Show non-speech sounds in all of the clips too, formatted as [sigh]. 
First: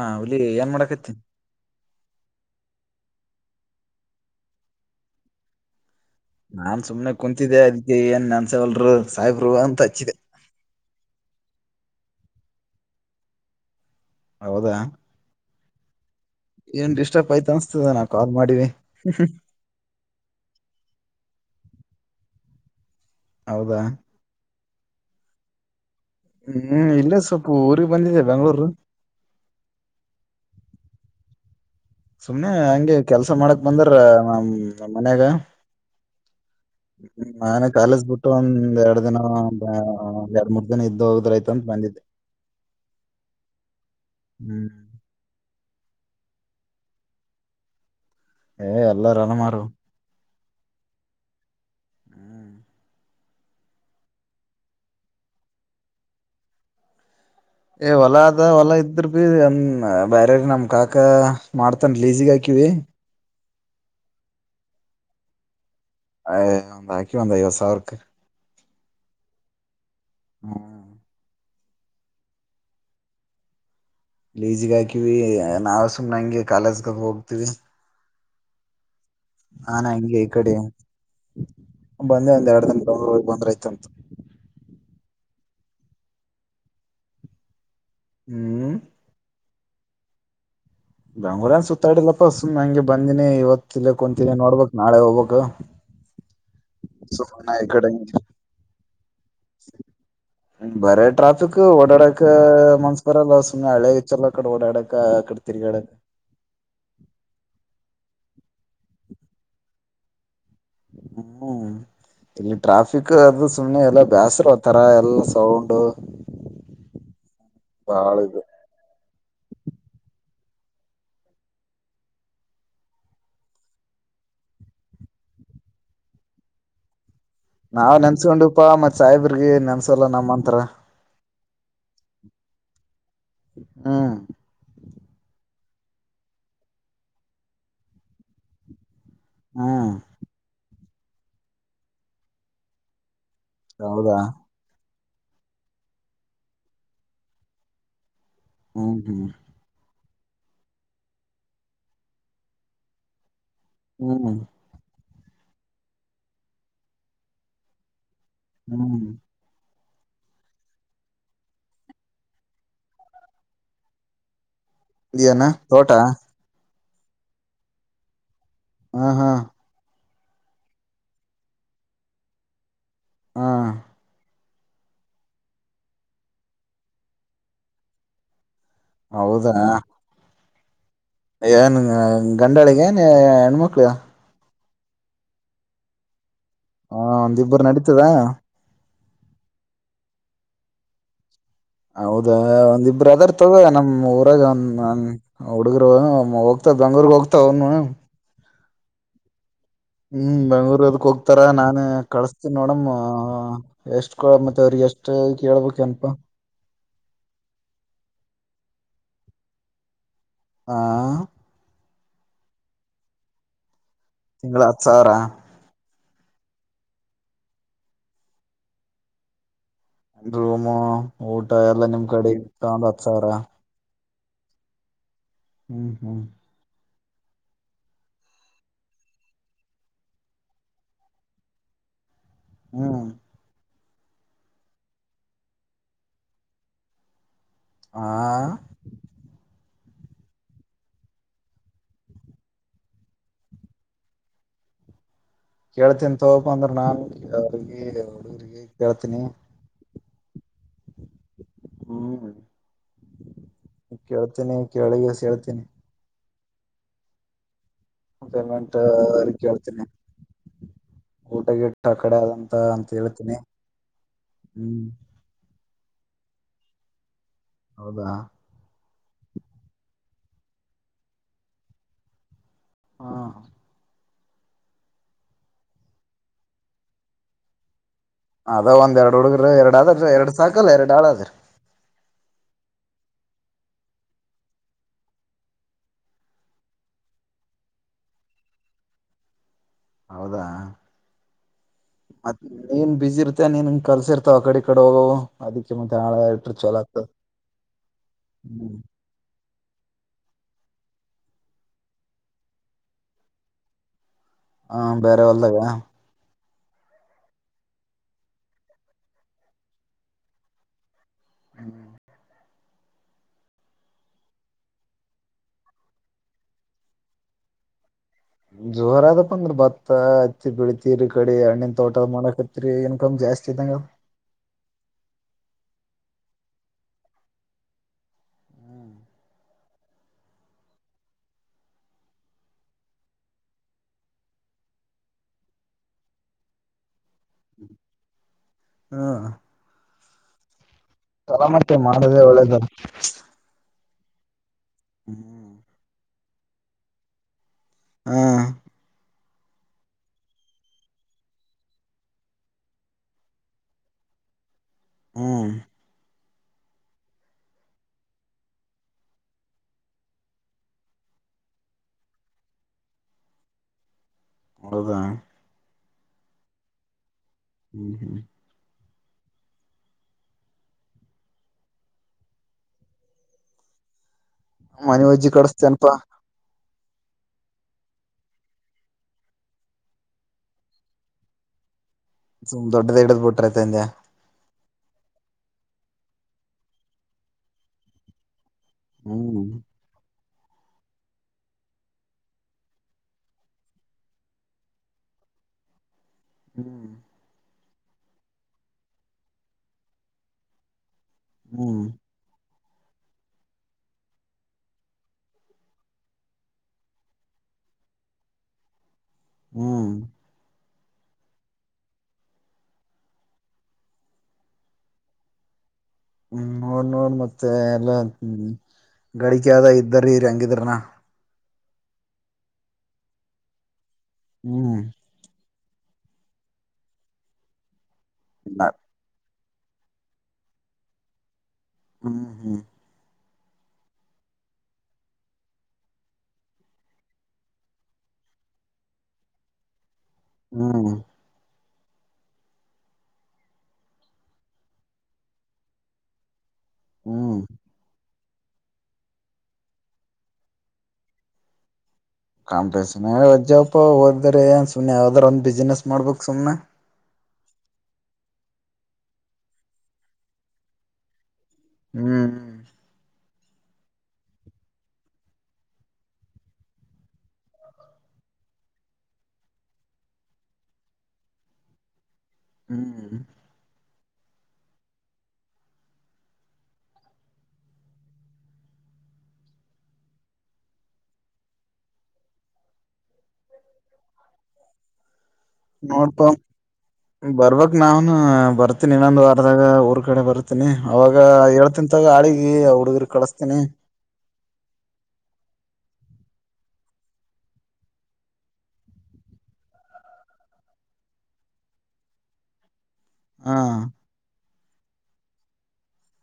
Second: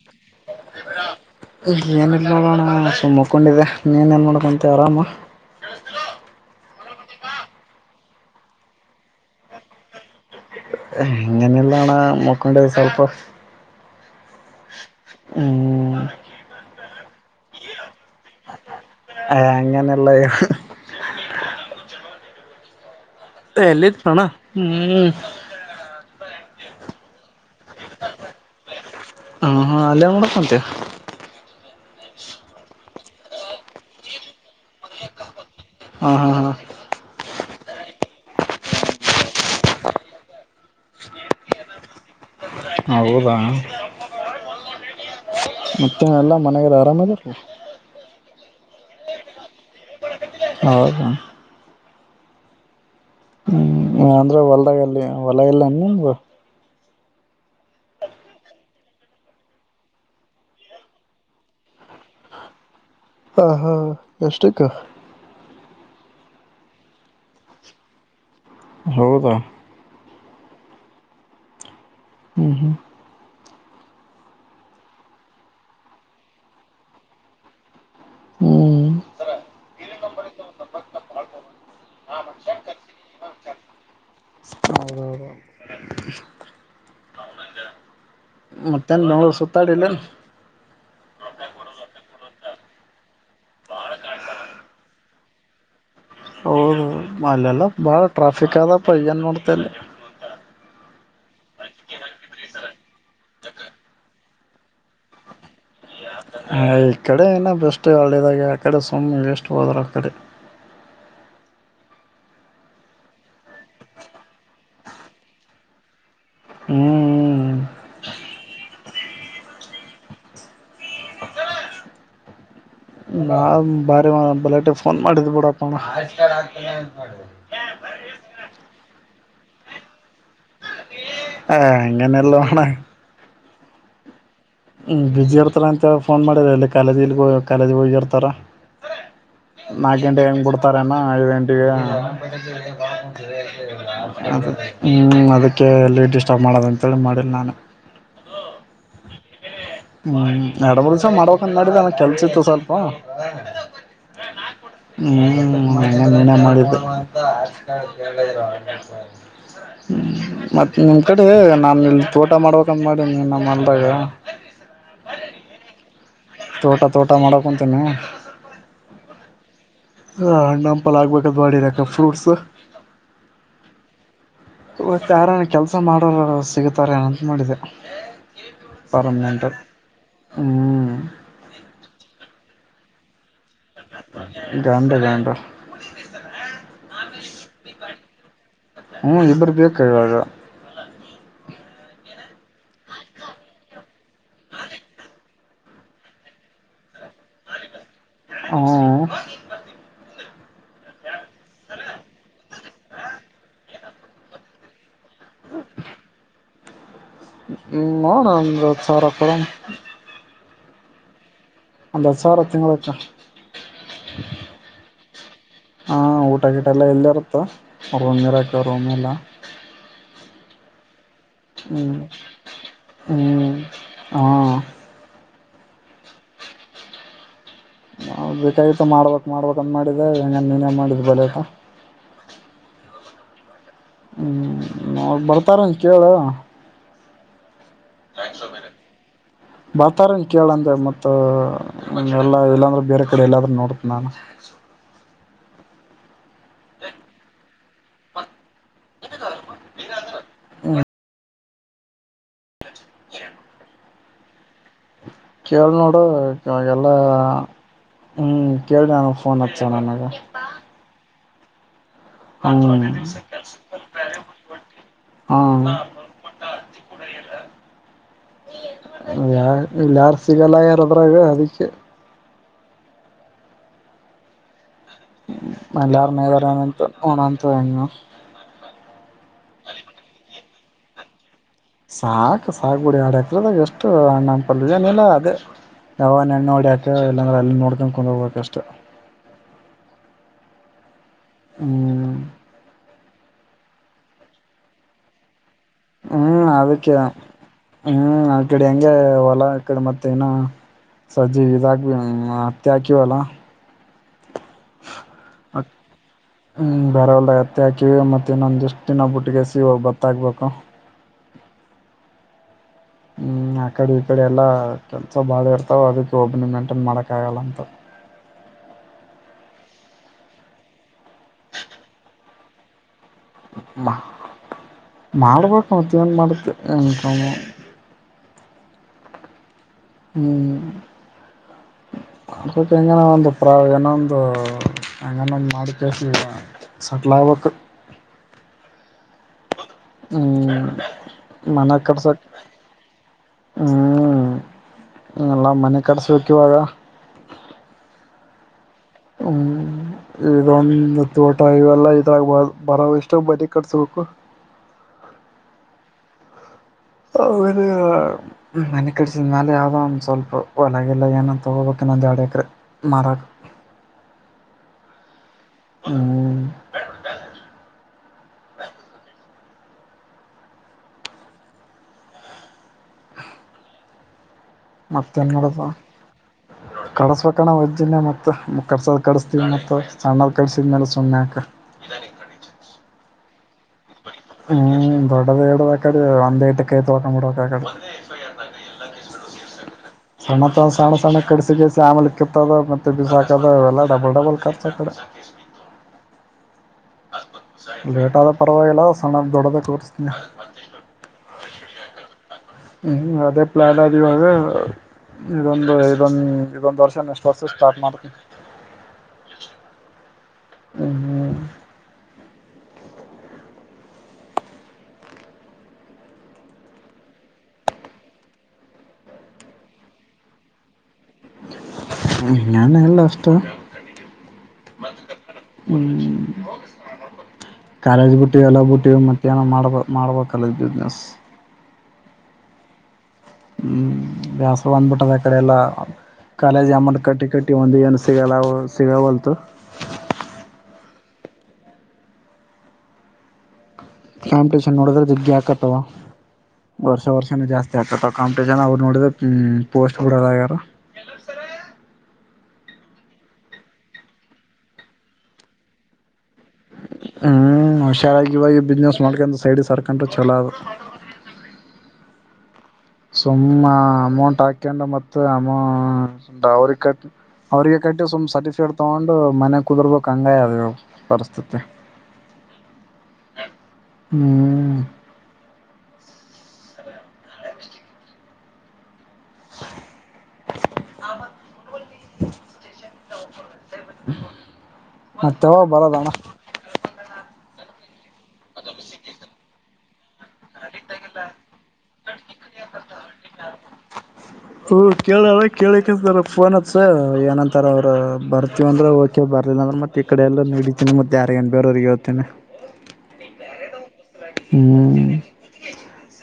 ಹಾ ಹುಲಿ ಏನ್ ಮಾಡಕತಿ. ಏನು ಇಲ್ಲ ನೋಡೋಣ ಸುಮ್ಮ ಮುಕೊಂಡಿದೆೆ ನೀ ಏನ್ ಮಾಡಕತಿ ಆರಾಮ ನಾನ್ ಸುಮನೆ ಕುಂತಿದ್ದೆ ಅದಕ್ಕೆ ಏನ್ ನೆನ್ಸವಲ್ರು ಸಾಯಿಬರು ಅಂತ ಹಚ್ಚಿದೆ ಆಗೇನು ಇಲ್ಲ ಅಣ್ಣ ಮಾಕೋಡಿದ್ದೆ ಸಲ್ಪ ಹೌದಾ ಹ್ಮ್ ಏನ್ ಡಿಸ್ಟರ್ಪ್ ಆಯತ ಅನ್ಸ್ತದೆ ಏನು ಹೇ ಆಗೇನು ಇಲ್ಲ ಹೇಳು ಹೌದಾ ಎಲ್ಲಿಇದನ್ನ ಹ್ಮ್ ಹ್ಮ್ ಇಲ್ಲ ಸ್ವಲ್ಪ ಊರಿಗ್ ಬಂದಿದೆ ಬೆಂಗ್ಳೂರು ಹ ಹಾ ಅಲ್ಲಿ ಏನ್ ಮಾಡಕ ಹೊಂಟಿ ಸುಮನೆ ಹಂಗೆ ಕೆಲ್ಸ ಮಾಡಕ್ ಬಂದಾರ ನ ಮನ್ಯಾಗ ಹಾ ಹಾ ಹಾ ನಾನು ಕಾಲೇಜ್ ಬಿಟ್ಟು ಒಂದ್ ಎರಡ್ ದಿನ ಎರಡ್ ಮೂರ್ ದಿನ ಇದ್ದ ಹೋದರೆ ಅಂತ ಬಂದಿದ್ದೆ ಹೌದಾ ಹ್ಮ್ ಮತ್ತ ಎಲ್ಲ ಮನ್ಯಾಗ ಅರಾಮಾದಿರಲ್ಲ ಎಲ್ಲ ಆರಾಮ್ದಾರೋ ಹೌದ ಹ್ಮ್ ಅಂದ್ರೆ ಹೊಲದಾಗಲ್ಲಿ ಹೊಲ ಇಲ್ಲ ಏನು ನಿಮ್ದು ಏ ಹೊಲ ಅದ ಹೊಲ ಇದ್ರಬಿ ಅಂ ಬ್ಯಾರೆರ ನಮ್ ಕಾಕ ಮಾಡ್ತನ್ ಲಿಝಿಗ್ ಹಾಕಿವಿ. ಹಾ ಹಾ ಎಷ್ಟಕ್ಕ. ಎ ಯ ಒಂದ ಹಾಕಿವ ಒಂದ ಐವತ್ತ ಸಾವ್ರಕ್ಕ. ಹೌದಾ. ಹಾ ಹ್ಮ್ ಹ್ಮ್ ಲೀಜಿಗ ಹಾಕಿವಿ ಏ ನಾವ ಸುಮ್ನೆಂಗೆ ಕಾಲೇಜ್ಕ ಅದ ಹೋಗ್ತೀವಿ. ಹ್ಞೂ ನಾನ ಹಂಗೆ ಈಕಡೆ ಬಂದೆ ಒಂದ್ ಯಾಡ್ ದಿನ್ ಬೆಂಗಳೂರ್ ಹೋಗಿ ಬಂದ್ರ ಆಯ್ತಂತ. ಹೌದೌದು. ಹ್ಮ್ ಮತ್ತೆನ್ ಬೆಂಗಳೂರ್ ಸುತ್ತ ತ್ತಡಿಲ್ಲಾ ಬೆಂಗ್ಳೂರ್ ಏನ್ ಸುತ್ತಾಡಿಲ್ಲಪ್ಪ ಸುಮ್ ಹಂಗೆ ಬಂದಿನಿ ಇವತ್ತ ಇಲ್ಲೆ ಕುಂತೀನಿ ನೋಡ್ಬಕ್ ನಾಳೆ ಹೋಗ್ಬೇಕ್. ಹೌದು ಅಲ್ಲೆಲ್ಲ ಬಾಳ ಟ್ರಾಫಿಕ್ ಆದಪ್ಪ ಏನ್ ನೋಡ್ತ ಅಲ್ಲಿ. ಹ್ಮ್, ಬರೇ ಟ್ರಾಫಿಕ್ ಓಡಾಡಕ್ ಮನ್ಸ ಬರಲ್ಲ ಸುಮ್ಮ ಹಳೆ ಇಚ್ಚಲ್ಲ ಅಕಡೆ ಓಡಾಡಕ ಅಕಡೆ ತಿರ್ಗಾಡಕ. ಹ ಈಕಡೆ ಏನ ಬೆಸ್ಟ್ ಹಳ್ಳಿದಾಗೆ ಆಕಡೆ ಸುಮ್ಮನೆ ವೆಸ್ಟ್ ಹೋದ್ರ ಆಕಡಿ. ಹ್ಮ್ ಇಲ್ಲಿ ಟ್ರಾಫಿಕ್ ಅದು ಸುಮ್ನೆ ಎಲ್ಲಾ ಬ್ಯಾಸರ್ ಒಂತರ ಎಲ್ಲ ಸೌಂಡೂ. ಹ್ಮ್ ಹ್ಮ್ ಭಾಳ ಇದು ನಾ ಬಾರಿ ಬಲಾಟಿ ಫೋನ್ ಮಾಡಿದ್ ಬಿಡಪ್ಪನ ನಾವ್ ನೆನ್ಸ್ಕೊಂಡಿವ್ಪಾ ಮತ್ ಸಾಯಿಬರ್ಗಿ ನೆನ್ಸೋಲ್ಲ ನಮ್ಮಂತ್ರ. ಏ ಹಂಗೆನ್ ಇಲ್ಲೋ ಅಣ್ಣ. ಹಾ ಹ್ಮ್ ಬಿಜಿ ಇರ್ತಲಾ ಅಂತ ಏಲ್ ಫೋನ್ ಮಾಡಿದೇ ಎಲ್ಲಿ ಕಾಲೇಜ್ ಇಲ್ಲಿ ಕಾಲೇಜ ಹೋಗಿರ್ತಾರ. ಹ್ಮ್ ನಾಲ್ಕ ಗಂಟೆ ಹೆಂಗ್ ಬಿಡ್ತಾರ ಅಣ್ಣ ಐದ ಗಂಟೆಗ್ ಅದ ಹೌದಾ ಹಂ ಅದಕ್ಕೆ ಎಲ್ಲಿ ಡಿಸ್ಟರ್ಬ್ ಮಾಡೋದಂತೇಳಿ ಮಾಡಿಲ್ಲ ನಾನ. ಹ್ಮ್ ಹ್ಮ್ ಹ್ಮ್ ನಡಬರ್ಸ ಮಾಡ್ಬೇಕ್ ಅಂತ್ ಮಾಡಿದ್ದೆ ಆನ್ ಕೆಲ್ಸಿತ್ತು ಸ್ವಲ್ಪ ಹ್ಮ್ ಹ್ಮ್ ಮನ್ನೆ ಮನ್ನೆ ಮಾಡಿದ್ದೆ. [unintelligible] ಹ್ಮ್ ಹ್ಮ ಮತ್ತ ನಿಮ್ ಕಡಿ ನಾನ ಇಲ್ಲಿ ತೋಟ ಮಾಡ್ಬೇಕಂತ ಮಾಡೀನೀ ನಮ್ಮ ಹೊಲ್ದಾಗ. ಇದನಾ ತೋಟ ತೋಟ ತೋಟ ಮಾಡಕೊಂತೀನ. ಹಾ ಹಾ ಹಾ ಹಣ್ಣ ಹಂಪಲ್ ಹಾಕಬೇಕಂತ್ ಮಾಡಿನಿ ಫ್ರೂಟ್ಸ್. ಹಾ ಇವತ್ತ ಯಾರಾನ ಕೆಲ್ಸ ಮಾಡೋರು ಸಿಗತಾರ ಏನ್ ಅಂತ ಮಾಡಿದೆ. ಹೌದಾ. ಹ್ಮ. ಏನ್ ಗಂಡಾಳಿಗ ಏ ಮಕ್ಕಳ [inaudible] ಗಾಂಡ ಗಂಡ ಹಾ ಒಂದಿಬ್ಬರು ನಡೀತದ ಹ್ಮ್ ಇಬ್ಬರು ಬೇಕಾಗಾಗ ಹೌದಾ ಒಂದಿಬ್ಬ್ರ ಅದರ್ ತಗ ನಮ್ ಊರಾಗ ಒಂದ ಹುಡುಗರು ಹೋಗ್ತಾವ ಬೆಂಗಳೂರ್ಗ್ ಹೋಗ್ತಾವ ಅವನು ಹ್ಮ್ ಹ್ಮ್ ಬೆಂಗ್ಳೂರ್ ಹದಕ್ ಹೋಗ್ತಾರ ನಾನೇ ಕಳಸ್ತೀನಿ ನೋಡಮ್ ಎಷ್ಟ್ ಕೊ ಮತ್ತೆ ಅವ್ರಿಗೆ ಎಷ್ಟ್ ಅಷ್ಟೇ ಕೇಳ್ಬೇಕನಪಾ ಹ್ಮ ನಂದು ಸರಪಡ ಹಾ ಅಂದ ಸಾವರ ತಿಂಗಕ್ಕ ತಿಂಗಳ ಹತ್ತು ಸಾವಿರ ಹಾ ಊಟ ಗೀಟ ಎಲ್ಲ ಎಲ್ಲ ಇರುತ್ತೆ ರೂಮ್ ಇರಾಕ ರೂಮ್ೆಲ್ಲ ರೂಮು ಊಟ ಎಲ್ಲಾ ನಿಮ್ ಕಡೆ ಇ ತ ಒಂದ್ ಹತ್ ಸಾವಿರ ಹ್ಮ ಹ್ಮ್ ಹ್ಮ್ ನ ಬೇಕಾಗಿತ್ತು ಮಾಡ್ಬೇಕು ಮಾಡ್ಬೇಕುಂತ ಮಾಡಿದೆ ಹಂಗ ನೀನೇ ಮಾಡಿದ ಬೆಳೆತ ಹ್ಮ್ ಹ್ಮ್ ನ ಬರ್ತಾರನ್ ಕೇಳ ಆಾ ಬಾತಾರನ್ ಕೇಳಂದೆ ಮತ್ತ ಎಲ್ಲಾ ಇಲ್ಲಾಂದ್ರೆ ಬೇರೆ ಕಡೆ ಎಲ್ಲಾದ್ರೂ ನೋಡತ ನಾಾನು ಹೇಳ್ತಿ ಸೊ ಪಂದ್ರ ನಲ್ ಅವ ಅವಡುರಿಗೆ ಕೆಳತನ ಹ ಹ್ಮ್ ಕೇಳ್ತೇನಿ ಕೇಳಿಗೆ ಚಲ್ ನೋಡು ಇಗೆಲ್ಲ ಹ್ಮ್ ಪೇಮೆಂಟ್ ಕೇಳ ನಾನ ಫೋನ್ ಹಚ್ಚ ನನಗೆ ಊಟಗಟ್ಟ ಕಡೆ ಅದಂತ ಅಂತ ಹ್ಮ್ ಹೇಳ್ತೀನಿ ಹ್ಮ್ ಮಪಟ್ಟ ಆರ್ಚಿಿಕೂಡೆಯಲ್ಲ ಹೌದಾ ಯ ಎಲ್ಲಾರ್ ಸಿಗಲ್ಲ ಯಾರದ್ರಾಗ ಅದಕ್ಕೆ ಹಾ ಎಲ್ಲಾರನೇರಾನ ಓಣನ್ ತು ಅದ ಒಂದ ಎರ ಹುಗ್ರ ಎರಡ್ ಆದದ ಎರಡ್ ಸಾಕಲ್ ಎರಡು ಹಾಳಾದ್ರಿ ಸಾಕ್ು ಸಾಕು ಗುಡಿ ಆಡಾಕ ಅದ ಎಷ್ಟು ಅಣ್ಣಪಲ್ ಏನಿಲ್ಲ ಅದೇ ಯಾವ ನೆಣ್ಣು ಹೊಡಕ ಇಲ್ಲಾಂದ್ರೆ ಅಲ್ಲಿ ನೋಡ್ಕೊಂಡ ಕುೊಂಡ ಹೋಗ್ಕಷ್ಟ ಮ ಏನ್ ಬಸಿ ಇರುತ್ತೆ ನೀನ್ಗೆ ಕಲ್ಸಿರ್ತಾವ ಆ ಕಡೆ ಕಡೆ ಹೋಗ ಹ್ಮ್ ಅದಕ್ಕೆ ಹ್ಮ್ ಕಡಿ ಹ್ಮ್ ಹೆಂಗೆ ಹೊಲ ಕಡೆ ಮತ್ತೆ ಏನ ಸಜಿ ಇದಾಕ್ ಹತ್ತಿ ಹಾಕಿವಲ್ಲ ಹಾ ಬೇರೆ ಒಲ್ಲವ ಹ್ಮ್ ಬೇಾರ ಒಲ್ದ ಅತ್ತೆ ಹಾಕಿವವಿ ಮತ್ತೆ ಇನ್ನೊಂದ ಎಷ್ಟ ದಿನ ಬುಟ್ಟಿಗೆ ಸಿ ಬತ್ತಾಕ್ಬೇಕು ಹ್ಮ್ ಹ್ಮ್ ಆಕಡೆ ಈ ಕಡೆ ಎಲ್ಲಾ ಕೆಲ್ಸ ಬಾಳ ಇರ್ತಾವ ಅದಕ್ಕೆ ಒಬ್ಬನಿ ಮೇಂಟೈನ್ ಮಾಡಕ್ ಆಗಲ್ಲ ಅಂತ ಜೋರ ಅದಪ್ಪ ಅಂದ್ರ ಭತ್ತ ಹತ್ತಿ ಬಿಳತಿೀರಿ ಕಡಿ ಹಣ್ಣನ್ ತೋಟದ ಮಾಡಕತ್ರಿ ಏನ್ ಕಮ ಜಾಸ್ತಿ ಇ್ದಂಗ ಅವತ್ತ ಏನ್ ಮಾಡುತ್ತೆ ನನ್ ಹ್ಮ ಹ್ಮ್ ಹೆಂಗ ಒಂದು ಪ್ರ ಏನೊಂದು ಹಂಗೊಂದು ಮಾಡ ಕ ಸೆಟ್ಲ್ ಆಗ್ಬೇಕ ಹಾ ಹ್ಮ್ ತರಮಟ್ಟಿ ಮಾಡದೆೇ ಒಳ್ಳೇದ ಹ್ಮ್ ಹ ಎಲ್ಲ ಮನೆ ಕಡ್ಸ ಕೆವರ ಹಾ ಹ್ಮ್ ಇದೊಂದು ತೋಟ ಇವೆಲ್ಲ ಇದಾಗಬ ಬರೋ ಎಷ್ಟು ಬರಿೀ ಕಟ್ಸ್ಬೇಕು ಹ್ಮ್ ಅವ ಮನೆ ಕಡಸಿದ್ಮ್ಯಾಲ ಯಾವವು್ದೋ ಒಂದು ಸ್ವಲ್ಪ ಹೊಲಗಲ್ಲ ಏನ ತಗೋಬೇಕನ್ನೊ ದರಡು ಎಕ್ರೆ ಮಾರಕ ನದ ಹ್ಮ್ ಹ್ಮ್ ಹ್ಮ್ ಮನೆ ಅಜ್ಜಿ ಕಡಸ್ತೇನಪಾ ಕಡಸ್ಬೇಕಣ ವಜ್ಜನ್ಯ ಮತ್ ಕರ್ಸದ ಕಡಿಸತೀವಿ ಮತ್ತ ಸಣ್ಣಲ್ ಕಡಸಿದ್ಮೇಲೆ ಸುಮ್ನೆ ಹಾಕ ಸು್ ದೊಡ್ಡದ ಹಿಡ್ ಬಿಟ್ರೈತೆ ಹ್ಮ್ ದೊಡ್ಡದ ಎಡದ ಅಡೆ ಅಂದ ಇಟಕ್ಕೆೈ ತ ಹಕಂಬಿಡೋಕ ಅಡೆ ಹ್ಮ್ ಸಣ್ಣ ತ ಸಣ್ಣ ಸಣ್ಣ ಕಡಸಿ ಕಸಿಸಿ ಆಮಲೆ ಕತ್ತದ ಮತ್ತೆ ಬಿಸಾಕದ ಇವೆಲ್ಲ ಡಬಲ್ ಡಬಲ್ ಖರ್ಚ ಕಡೆ ಹ್ಮ್ ಲೇಟ್ ಆದ ಪರವಾಗಿಲ್ಲ ಸಣ್ಣ ದೊಡ್ಡದ ತೋರ್ಸ್ತೀನಿ ಹ್ಮ್ ಹ್ಮ್ ಅದೇ ಪ್ಲಾನ್ ಆದ ಇವಾಗ ಇದೊಂದು ಇದೊಂದು ಇದೊಂದು್ ವರ್ಷ ನೆಸ್ಟ್ ವರ್ಷ ಸ್ಟಾರ್ಟ್ ಮಾಡ್ರ ಹ್ಮ್ ಹ್ಮ್ ಹ್ಮ ಹ್ಮ್ ನೋಡ್ ನೋಡ್ ಮತ್ತೆ ಎಲ್ಲ ಡಿಕೆದ ಇದ್ದರಿರಿ ಹಂಗಿದ್ರನಾ ಹ್ಮ ಾನ ಎಲ್ಲ ಇಷ್ಟ ಹ್ಮ್ ಹ್ಮ್ ಕಾಲೇಜ ಬುಟ್ಟಿ ಅಲ್ಲ ಬುಟ್ಟಿ ಮತ್ತೆ ಏನೋ ಮಾಡ್ಬ ಮಾಡ್ಬೇಕಲ್ಲ ಬಿಸ್ನೆಸ್ ಹ್ಮ್ ಹ್ಮ್ ಹ್ಮ್ ಬ್ಯಾಸ ಬಂದ್ಬಿಟ್ಟದ ಆ ಕಡೆ ಎಲ್ಲ ಕಾಲೇಜ್ ಅಮನ್ ಕಟ್ಟಿ ಕಟ್ಟಿ ಒಂದು ಏನು ಸಿಗಲ್ಲ ಸಿಗಾವಲ್ತು ಹ್ಮ ಕಾಂಪಿಟೇಷನ್ ನೋಡಿದ್ರೆ ಗ್ಗೆ ಹಾಕತ್ತವ ವರ್ಷ ಹ್ಮ್ ವರ್ಷನ ಜಾಸ್ತಿ ಆಗ್ತ ಕಾಂಪಿಟಷನ್ ಅವ ನೋಡಿದ್ರ ಪೋಸ್ಟ್ ಬಿಡದ್ಯಾರ ಕಾಂಪ ಅಜ್ಜಪ ಓದ್ದ್ರ ಏನ್ ಸುಮ್ಮನೆ ಯಾವ್ದಾರ ಒಂದ್ ಬಿಸ್ನೆಸ್ ಮಾಡ್ಬೇಕು ಸುಮನೆ ಹಞ ಹುಷಾರಾಗಿವಾಗಿ ಬಿಸ್ನೆಸ್ ಮಾಡ್ಕೊಂಡು ಸೈಡ್ ಸರ್ಕೊಂಡ್ರು ಚಛಲೋ ಅದು ಹ್ಮ್ ಹ್ಮ್ ಸುಮ್ಮ ಅಮೌಂಟ್ ಹಾಕೊಂಡು ಮತ್ತು ಅಮೌ ಅವ್ರಿಗೆ ಕಟ್ಟ ಅವಿಗೆ ಕಟ್ಟಿ ಸುಮ್ಮ್ ಸರ್ಟಿಫಿಕೇಟ್ ತಗೊಂಡು ಮನೆ ಕುದುರ್ಬೇಕು ಹಂಗಾಗಿ ಅದ ಪರಿಸ್ಥಿತಿ ಹ್ಮ್ ಹ್ಮ್ ಹ ಮ ತವಾ ಬರದಣ ಮಾ್ ಭರತ್ ನಿನಾಂತ ಬರದಾಗ ಕಡೆ ಬರ್ತೀನಿ ಅವಾಗ ಹೇಳ್ತನ್ಾಗ ಆಳಿಗೆ ಅವ ಹುಡುಗರು ಕಳಸ್ತೀನಿ ಹ್ಮ ಕೇಳಲ್ಲ ಕೇಳಿಕತಾರ ಫೋನ್ ಹತ್ಸ ಏನಂತಾರ ಅವ್ರು ಬರ್ತವಂದ್ರೆ ಓಕೆ ಬರ್ದಿಲ್ಲ ಅಂದ್ರೆ ಮತ್ತೆ ಈ ಕಡೆ ಎಲ್ಲೂ ನಡಿತೀನಿ ಮತ್ತೆ ಯಾರಿಗನ್ ಬೇರೋ್ರಿಗೆ ಹೋಗ್ತನಿ ಹಾ ಹ್ಮ್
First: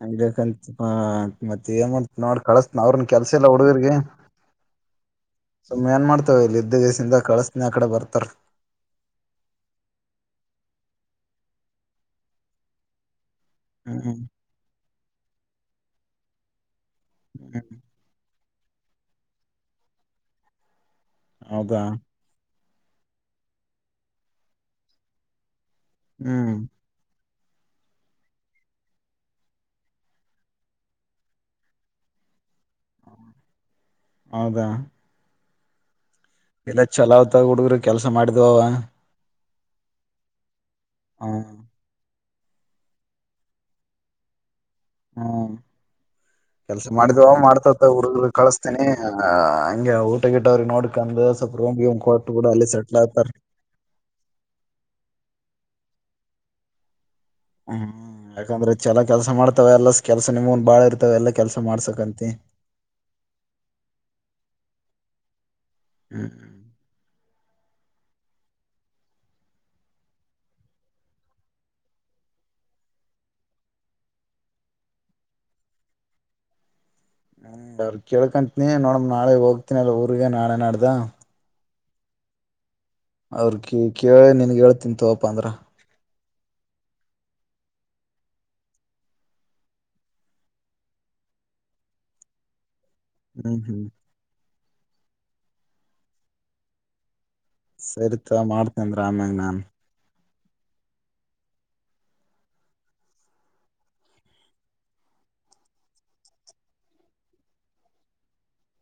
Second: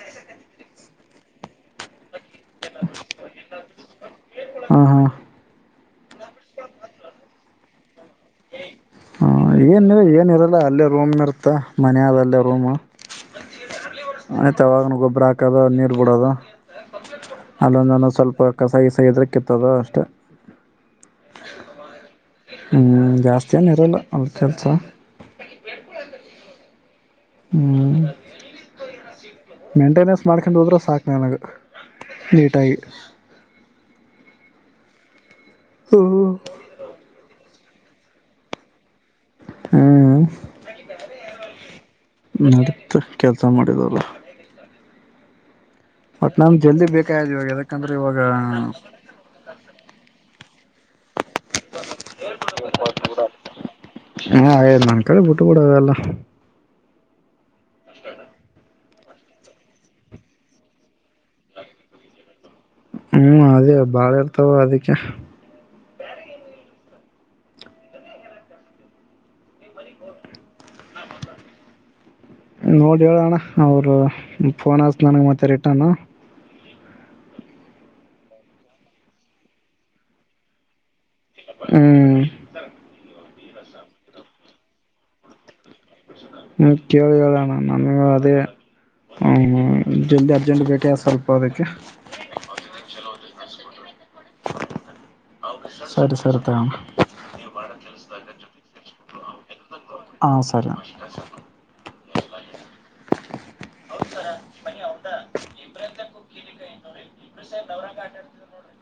ಹಂಗಬೇಕಂತ ಮತ್ತೆ ಏನ್ ಮಾಡ್ ನೋಡ್ ಕಳಸನ ಅವ್ರನ್ ಕೆಲ್ಸ ಇಲ್ಲ ಹುಡುಗರ್ಿಗೆ ಹಾ ಹಾ ತ್ ಏನ್ ಮಾಡ್ತವ ಇ ಇದ್ದ ದಿವಸಿಂದ ಕಳಸನ ಆ ಕಡೆ ಬರ್ತಾರ ಹ ಏನ್ಿ ಏನಿರಲ್ಲ ಅಲ್ಲೇ ರೂಮ್ ಇರ್ತ ಮನ ಆದ ಅಲ್ಲೇ ರೂಮ್ ಹ್ಮ್ ಅ ತವಾಕನು ಗೊಬ್ ಬ್್ರ ಹಾಕದ ನೀರ್ ಬಿಡೋದು ಹ್ಮ್ ಅಲ್ಲ ನಾನ ಸ್ವಲ್ಪ ಕಸಾಯ ಸಯದ್ರ ಕೆಿತ್ತದ ಅಷ್ಟೇ ಹೌದಾ ಹ್ಮ್ ಜಾಸ್ತಿನರಲ್ಲ ಅಲ್ಲಿ ಕೆಲ್ಸ ಹ್ಮ್ ಹ್ಮ್ ಮೇಂಟೆನೆನ್ಸ್ ಮಾಡ್ಕಂಡು ಹೋದ್ರೆ ಸಾಕ ನ ನನಗೆ ನೀಟಾಗಿಿ ಆೌದಾ ಇಲ್ಲ ಚಲಾವ್ ತ ಹುಡುಗ್ರ ಕೆಲಸ ಮಾಡಿದ ಅವ ಹ್ಮ ಹೌ ನಡತ್ ಕೆಲ್ಸ ಮಾಡಿದಲ್ಲ ಹಾ ಕೆಲ್ಸ ಮಾಡಿದ್ವ ಬೇಕಾಯ್ ಇವಾಗ ಮಾಡ್ತತ ಯಾಕಂದ್ರೆ ಊರ್ ಇವಾಗ ಕಳಸ್ತೇನಿ ಹಂ ಊಟ ಗಿಟ್ಟವ್ರಿಗೆ ನೋಡ್ ಕ ಹ ಹಾಗ ನನ್ ಕಡೆ ಬಿಊಟ್ಟು ಬಿಡದಲ್ಲ ಹ್ಮ್ ಯಾಕಂದ್ರೆ ಚಲ ಕೆಲ್ಸ ಮಾಡ್ತಾವ ಎಲ್ಲ ಕೆಲ್ಸ ನಿಮಂದನ್ ಬಾಳ ಇರ್ತವ ಎಲ್ಲ ಕೆಲ್ಸ ಮಾಡ್ಸಕಂತಿ ಹ್ಮ್ ಅದೇ ಬಾಳ ಇರ್ತಾವ ಅದಕ್ಕೆ ಹ್ಮ್ ಹ್ಮ್ ನೋಡಿ ಹೇಳ ಅಣ್ಣ ಅವರು ಫೋನ್ ಹಸ ನನ್ಗೆ ಮತ್ತೆ ರಿಟನ್ ಹ್ಮ ಬ್ರ ಕೇಳ್ಕಂತನಿ ನೋಡ ನಾಳೆ ಹೋಗ್ತನಲ್ಲ ಊರ್ಗ ನಾಳೆ ನಾಡ್ದ ಹ್ಮ್ ಅವ್ರ ಕ ಕೇಳಿ ನನ್ಗೆ ಹೇಳ್ತಿಂತಪಾ ಅಂದ್ರ ಹ್ಮ ಕೇಳಿ ಹೇಳೋಣ ನಮಗ ಅದೇ ಹ್ಮ್ ಜಲ್ದಿ ಅರ್ಜೆಂಟ್ ಬೇಕೆ ಸ್ವಲ್ಪ ಅದಕ್ಕೆ ಕೆಲೋ ಹ್ಮ್ ಹ್ಮ್ ಸರಿ ಸರಿ ತ ಸರಿತ ಮಾಡ್ತೇನೆ ರಾಮ ನಾಮ ಹಾ ಸರಿ ಹೌದಾ ಬನ್ನಿ ಹೌದಾ ಈ ಪ್ರಯತ್ನಕ್ಕ ಕೇಳ ನೋಡ್ರ ಇ ಅವರಂಗ ಆಟಾಡ್ತ ನೋಡ್ರಿ